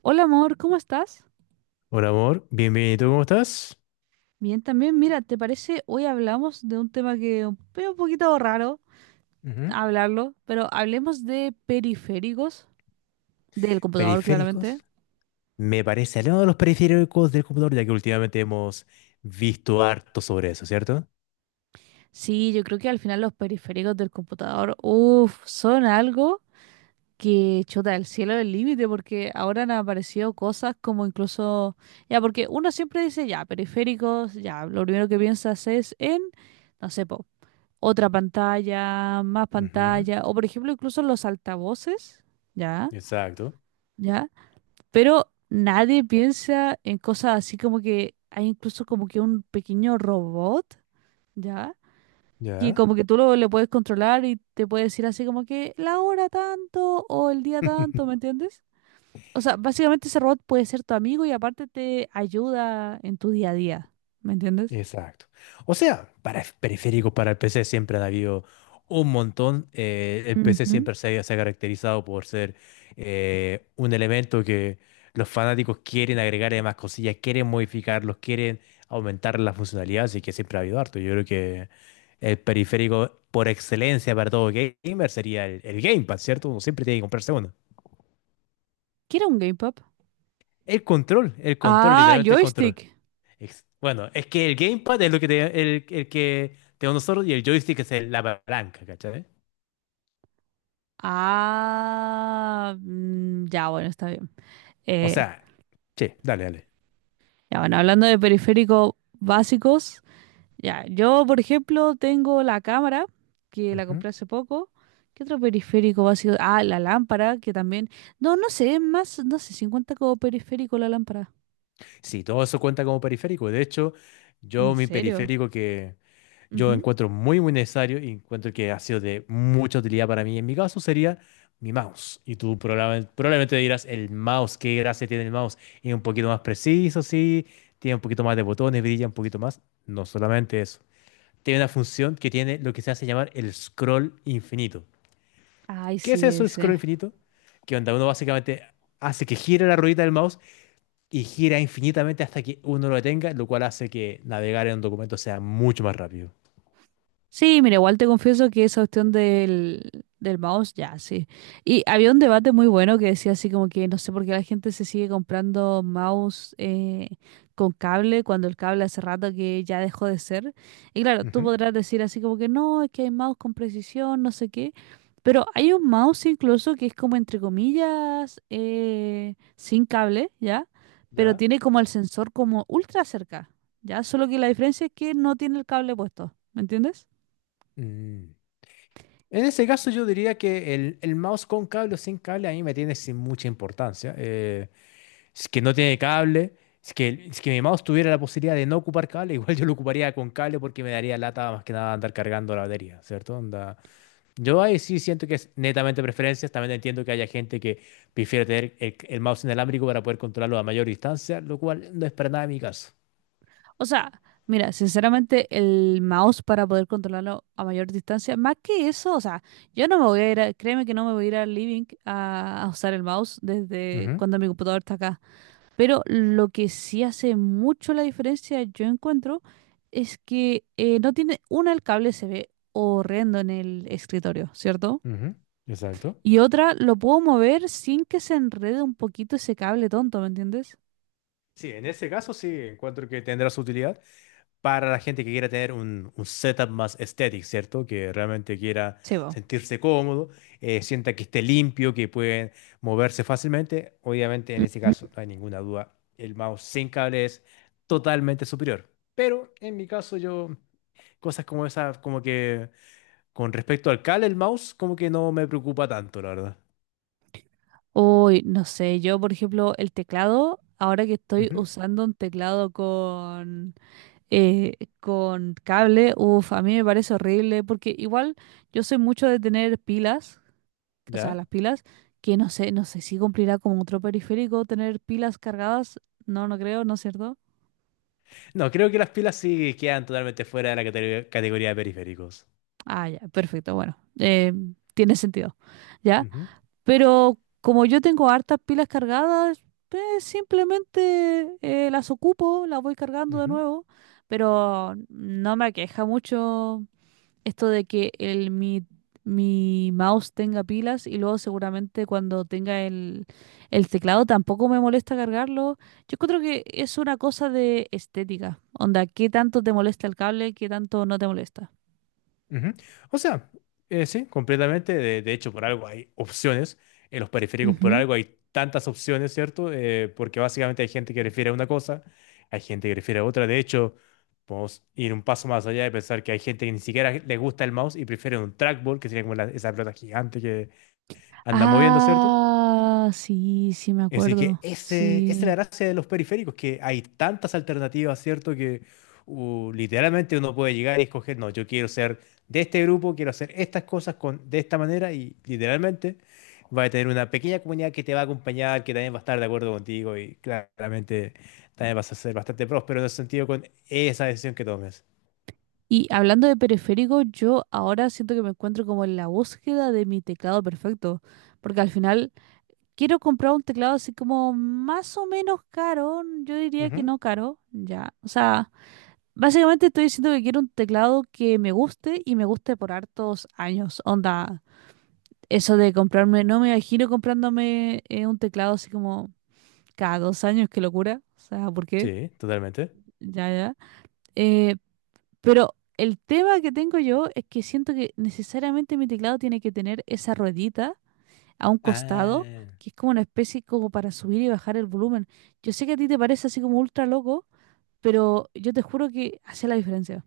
Hola amor, ¿cómo estás? Hola amor, bienvenido, ¿cómo estás? Bien, también, mira, ¿te parece? Hoy hablamos de un tema que es un poquito raro Ujú. hablarlo, pero hablemos de periféricos del computador, Periféricos. claramente. Me parece aliado de los periféricos del computador, ya que últimamente hemos visto harto sobre eso, ¿cierto? Sí, yo creo que al final los periféricos del computador, uff, son algo que chuta el cielo del límite, porque ahora han aparecido cosas como incluso, ya, porque uno siempre dice, ya, periféricos, ya, lo primero que piensas es en, no sé, po, otra pantalla, más Ujú. pantalla, o por ejemplo incluso los altavoces, ¿ya? Exacto. ¿Ya? Pero nadie piensa en cosas así como que hay incluso como que un pequeño robot, ¿ya? Y ¿Ya? como que tú le puedes controlar y te puede decir así como que la hora tanto o el día tanto, ¿me entiendes? O sea, básicamente ese robot puede ser tu amigo y aparte te ayuda en tu día a día, ¿me entiendes? Exacto. O sea, para periférico para el PC siempre han habido un montón. El PC Ujú. siempre se ha caracterizado por ser un elemento que los fanáticos quieren agregarle más cosillas, quieren modificarlos, quieren aumentar la funcionalidad, así que siempre ha habido harto. Yo creo que el periférico por excelencia para todo gamer sería el Gamepad, ¿cierto? Uno siempre tiene que comprarse uno. ¿Qué era un gamepad? El control, Ah, literalmente el control. joystick. Bueno, es que el gamepad es lo que el que tenemos nosotros y el joystick es la palanca, ¿cachai? Ah, mm, ya, bueno, está bien. O Eh, sea, sí, dale, dale. ya, bueno, hablando de periféricos básicos, ya, yo, por ejemplo, tengo la cámara, que la Ujú. compré hace poco. ¿Qué otro periférico básico? Ah, la lámpara, que también. No, no sé, es más, no sé, 50 como periférico la lámpara. Sí, todo eso cuenta como periférico. De hecho, ¿En yo mi serio? periférico que yo Ujú. encuentro muy necesario y encuentro que ha sido de mucha utilidad para mí, en mi caso sería mi mouse. Y tú probablemente dirás, el mouse, qué gracia tiene el mouse. Es un poquito más preciso, sí, tiene un poquito más de botones, brilla un poquito más. No solamente eso. Tiene una función que tiene lo que se hace llamar el scroll infinito. Ay, ¿Qué es sí, eso, el scroll ese. infinito? Que onda uno básicamente hace que gire la ruedita del mouse y gira infinitamente hasta que uno lo detenga, lo cual hace que navegar en un documento sea mucho más rápido. Sí, mira, igual te confieso que esa cuestión del mouse, ya, sí. Y había un debate muy bueno que decía así como que no sé por qué la gente se sigue comprando mouse con cable cuando el cable hace rato que ya dejó de ser. Y claro, tú Ujú. podrás decir así como que no, es que hay mouse con precisión, no sé qué. Pero hay un mouse incluso que es como entre comillas sin cable, ¿ya? Pero ¿Ya? tiene como el sensor como ultra cerca, ¿ya? Solo que la diferencia es que no tiene el cable puesto, ¿me entiendes? Mm. En ese caso yo diría que el mouse con cable o sin cable a mí me tiene sin mucha importancia. Si Es que no tiene cable. Si Es que, si es que mi mouse tuviera la posibilidad de no ocupar cable, igual yo lo ocuparía con cable porque me daría lata más que nada andar cargando la batería, ¿cierto? Onda. Yo ahí sí siento que es netamente preferencias. También entiendo que haya gente que prefiere tener el mouse inalámbrico para poder controlarlo a mayor distancia, lo cual no es para nada mi caso. O sea, mira, sinceramente el mouse para poder controlarlo a mayor distancia, más que eso, o sea, yo no me voy a ir, créeme que no me voy a ir al living a usar el mouse desde Ujú, cuando mi computador está acá. Pero lo que sí hace mucho la diferencia, yo encuentro, es que no tiene, una, el cable se ve horrendo en el escritorio, ¿cierto? ujú, exacto. Y otra, lo puedo mover sin que se enrede un poquito ese cable tonto, ¿me entiendes? Sí, en ese caso sí encuentro que tendrá su utilidad para la gente que quiera tener un setup más estético, ¿cierto? Que realmente quiera Sí, va. sentirse cómodo, sienta que esté limpio, que pueden moverse fácilmente. Obviamente, en este Ujú. caso, no hay ninguna duda, el mouse sin cable es totalmente superior. Pero en mi caso, yo, cosas como esas, como que con respecto al cable, el mouse, como que no me preocupa tanto, la verdad. Uy, no sé, yo por ejemplo el teclado, ahora que estoy Ujú, usando un teclado eh, con cable, uff, a mí me parece horrible porque igual yo soy mucho de tener pilas, o sea, ¿ya? las pilas, que no sé, no sé si cumplirá como otro periférico tener pilas cargadas, no, no creo, ¿no es cierto? No, creo que las pilas sí quedan totalmente fuera de la categoría de periféricos. Ah, ya, perfecto, bueno, tiene sentido, ¿ya? Ujú, Pero como yo tengo hartas pilas cargadas, pues simplemente las ocupo, las voy cargando de ujú. nuevo. Pero no me aqueja mucho esto de que mi mouse tenga pilas y luego seguramente cuando tenga el teclado tampoco me molesta cargarlo. Yo creo que es una cosa de estética. Onda, ¿qué tanto te molesta el cable? ¿Qué tanto no te molesta? Ujú. O sea, sí, completamente. De hecho, por algo hay opciones. En los periféricos, por Ujú. algo hay tantas opciones, ¿cierto? Porque básicamente hay gente que refiere a una cosa, hay gente que refiere a otra. De hecho, podemos ir un paso más allá de pensar que hay gente que ni siquiera le gusta el mouse y prefiere un trackball, que sería como esa pelota gigante que anda moviendo, ¿cierto? Ah, sí, sí me Así que acuerdo. ese, esa es la Sí. gracia de los periféricos, que hay tantas alternativas, ¿cierto? Que literalmente uno puede llegar y escoger, no, yo quiero ser de este grupo, quiero hacer estas cosas con, de esta manera y literalmente va a tener una pequeña comunidad que te va a acompañar, que también va a estar de acuerdo contigo y claramente también vas a ser bastante próspero en ese sentido con esa decisión que tomes. Y hablando de periféricos, yo ahora siento que me encuentro como en la búsqueda de mi teclado perfecto, porque al final quiero comprar un teclado así como más o menos caro, yo diría que Ujú. no caro, ya. O sea, básicamente estoy diciendo que quiero un teclado que me guste y me guste por hartos años. Onda, eso de comprarme, no me imagino comprándome un teclado así como cada 2 años, qué locura. O sea, ¿por qué? Sí, totalmente. Ya, ya. Eh, Pero el tema que tengo yo es que siento que necesariamente mi teclado tiene que tener esa ruedita a un costado, Ah, que es como una especie como para subir y bajar el volumen. Yo sé que a ti te parece así como ultra loco, pero yo te juro que hace la diferencia.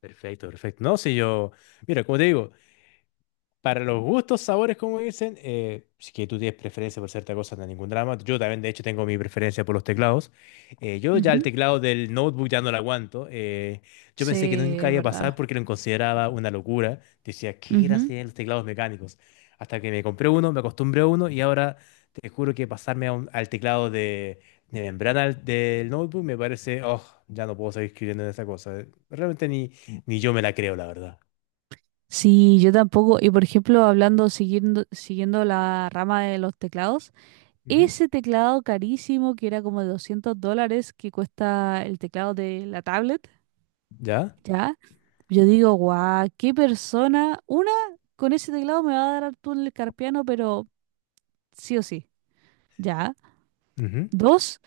perfecto, perfecto. No, si yo, mira, como te digo, para los gustos, sabores, como dicen, si que tú tienes preferencia por cierta cosa, no hay ningún drama. Yo también, de hecho, tengo mi preferencia por los teclados. Yo ya el Ujú. teclado del notebook ya no lo aguanto. Yo Sí, pensé que nunca es iba a verdad. pasar porque lo consideraba una locura. Decía, ¿qué gracia Ujú. tienen los teclados mecánicos? Hasta que me compré uno, me acostumbré a uno y ahora te juro que pasarme a al teclado de membrana del notebook me parece, oh, ya no puedo seguir escribiendo en esa cosa. Realmente ni yo me la creo, la verdad. Sí, yo tampoco. Y por ejemplo, hablando, siguiendo la rama de los teclados, Ujú. ese teclado carísimo que era como de 200 dólares que cuesta el teclado de la tablet, ¿Ya? ¿ya? Yo digo, guau, qué persona. Una, con ese teclado me va a dar al túnel carpiano, pero sí o sí. Ya. Dos,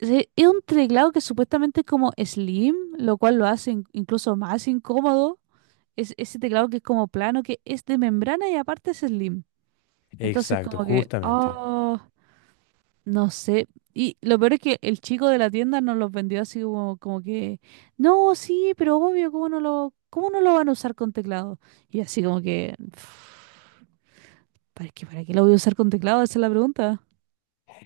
es un teclado que supuestamente es como slim, lo cual lo hace incluso más incómodo. Es ese teclado que es como plano, que es de membrana y aparte es slim. Entonces, Exacto, como que, justamente. oh. No sé. Y lo peor es que el chico de la tienda nos los vendió así como que, no, sí, pero obvio, ¿cómo no lo van a usar con teclado? Y así como que, "Pff, ¿para qué lo voy a usar con teclado? Esa es la pregunta.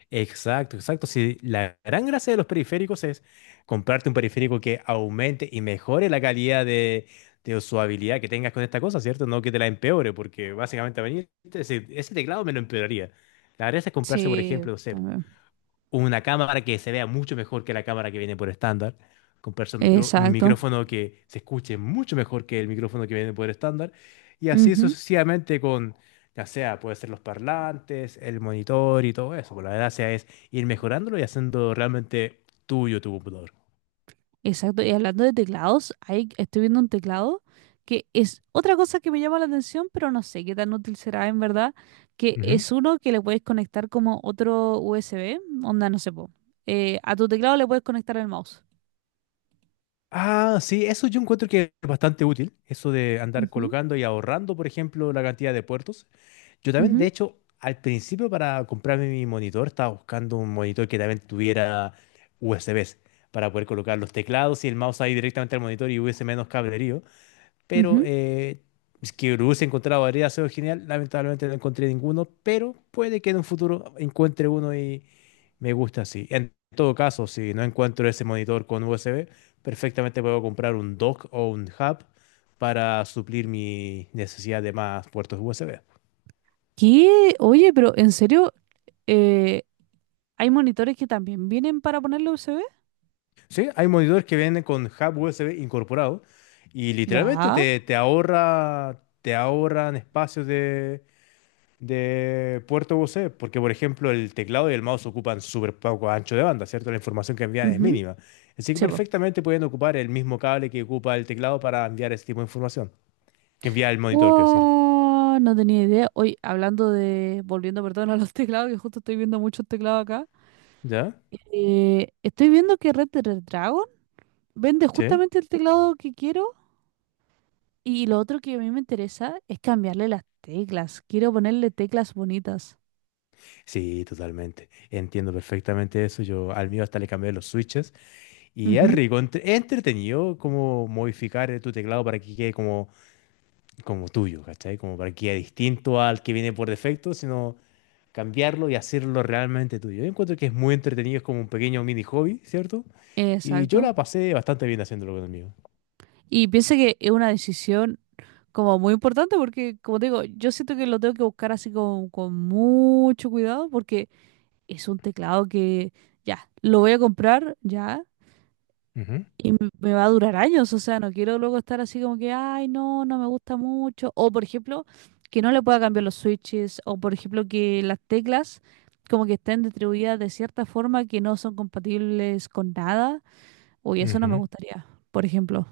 Exacto, exacto. Si la gran gracia de los periféricos es comprarte un periférico que aumente y mejore la calidad de usabilidad que tengas con esta cosa, ¿cierto? No que te la empeore, porque básicamente a venir, ese teclado me lo empeoraría. La gracia es comprarse, por Sí, ejemplo, no sé, también. una cámara que se vea mucho mejor que la cámara que viene por estándar, comprarse un Exacto. micrófono que se escuche mucho mejor que el micrófono que viene por estándar, y así Ujú. sucesivamente con, ya sea, puede ser los parlantes, el monitor y todo eso. Pues la gracia es ir mejorándolo y haciendo realmente tuyo tu computador. Exacto, y hablando de teclados, ahí estoy viendo un teclado que es otra cosa que me llama la atención, pero no sé qué tan útil será en verdad, que Ujú. es uno que le puedes conectar como otro USB, onda, no sé, po, a tu teclado le puedes conectar el mouse. Ah, sí, eso yo encuentro que es bastante útil, eso de andar Ujú. colocando y ahorrando, por ejemplo, la cantidad de puertos. Yo también, de Ujú, hecho, al principio para comprarme mi monitor estaba buscando un monitor que también tuviera USBs para poder colocar los teclados y el mouse ahí directamente al monitor y hubiese menos cablerío. Pero ujú. Es que lo hubiese encontrado habría sido genial. Lamentablemente no encontré ninguno, pero puede que en un futuro encuentre uno y me gusta así. En todo caso, si no encuentro ese monitor con USB, perfectamente puedo comprar un dock o un hub para suplir mi necesidad de más puertos USB. ¿Qué? Oye, pero en serio, eh, ¿hay monitores que también vienen para ponerle USB? Sí, hay monitores que vienen con hub USB incorporado y literalmente Ya. te ahorra, te ahorran espacios de puerto USB, porque por ejemplo el teclado y el mouse ocupan súper poco ancho de banda, ¿cierto? La información que envían es Ujú. mínima. Así que Sí, po. perfectamente pueden ocupar el mismo cable que ocupa el teclado para enviar ese tipo de información, que envía el monitor, quiero decir. Wow, no tenía idea. Hoy, hablando de, volviendo, perdón, a los teclados, que justo estoy viendo muchos teclados acá. ¿Ya? Estoy viendo que Red Dead Dragon vende ¿Sí? justamente el teclado que quiero y lo otro que a mí me interesa es cambiarle las teclas. Quiero ponerle teclas bonitas. Sí, totalmente. Entiendo perfectamente eso. Yo al mío hasta le cambié los switches. Y es Ujú, rico, es entretenido como modificar tu teclado para que quede como, como tuyo, ¿cachai? Como para que quede distinto al que viene por defecto, sino cambiarlo y hacerlo realmente tuyo. Yo encuentro que es muy entretenido, es como un pequeño mini hobby, ¿cierto? Y yo Exacto. la pasé bastante bien haciéndolo con amigos. Y pienso que es una decisión como muy importante porque, como te digo, yo siento que lo tengo que buscar así con mucho cuidado porque es un teclado que ya, lo voy a comprar ya, Ujú, Y me va a durar años, o sea, no quiero luego estar así como que, ay, no, no me gusta mucho. O, por ejemplo, que no le pueda cambiar los switches. O, por ejemplo, que las teclas como que estén distribuidas de cierta forma que no son compatibles con nada. Uy, eso no me ujú. gustaría, por ejemplo.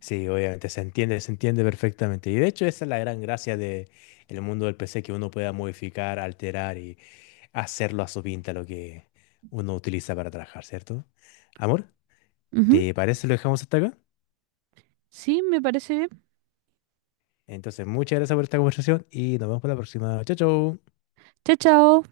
Sí, obviamente, se entiende perfectamente. Y de hecho esa es la gran gracia de el mundo del PC, que uno pueda modificar, alterar y hacerlo a su pinta lo que uno utiliza para trabajar, ¿cierto? Amor. Ujú. ¿Te parece si lo dejamos hasta acá? Sí, me parece bien. Entonces, muchas gracias por esta conversación y nos vemos para la próxima. Chao, chao. Chao, chao.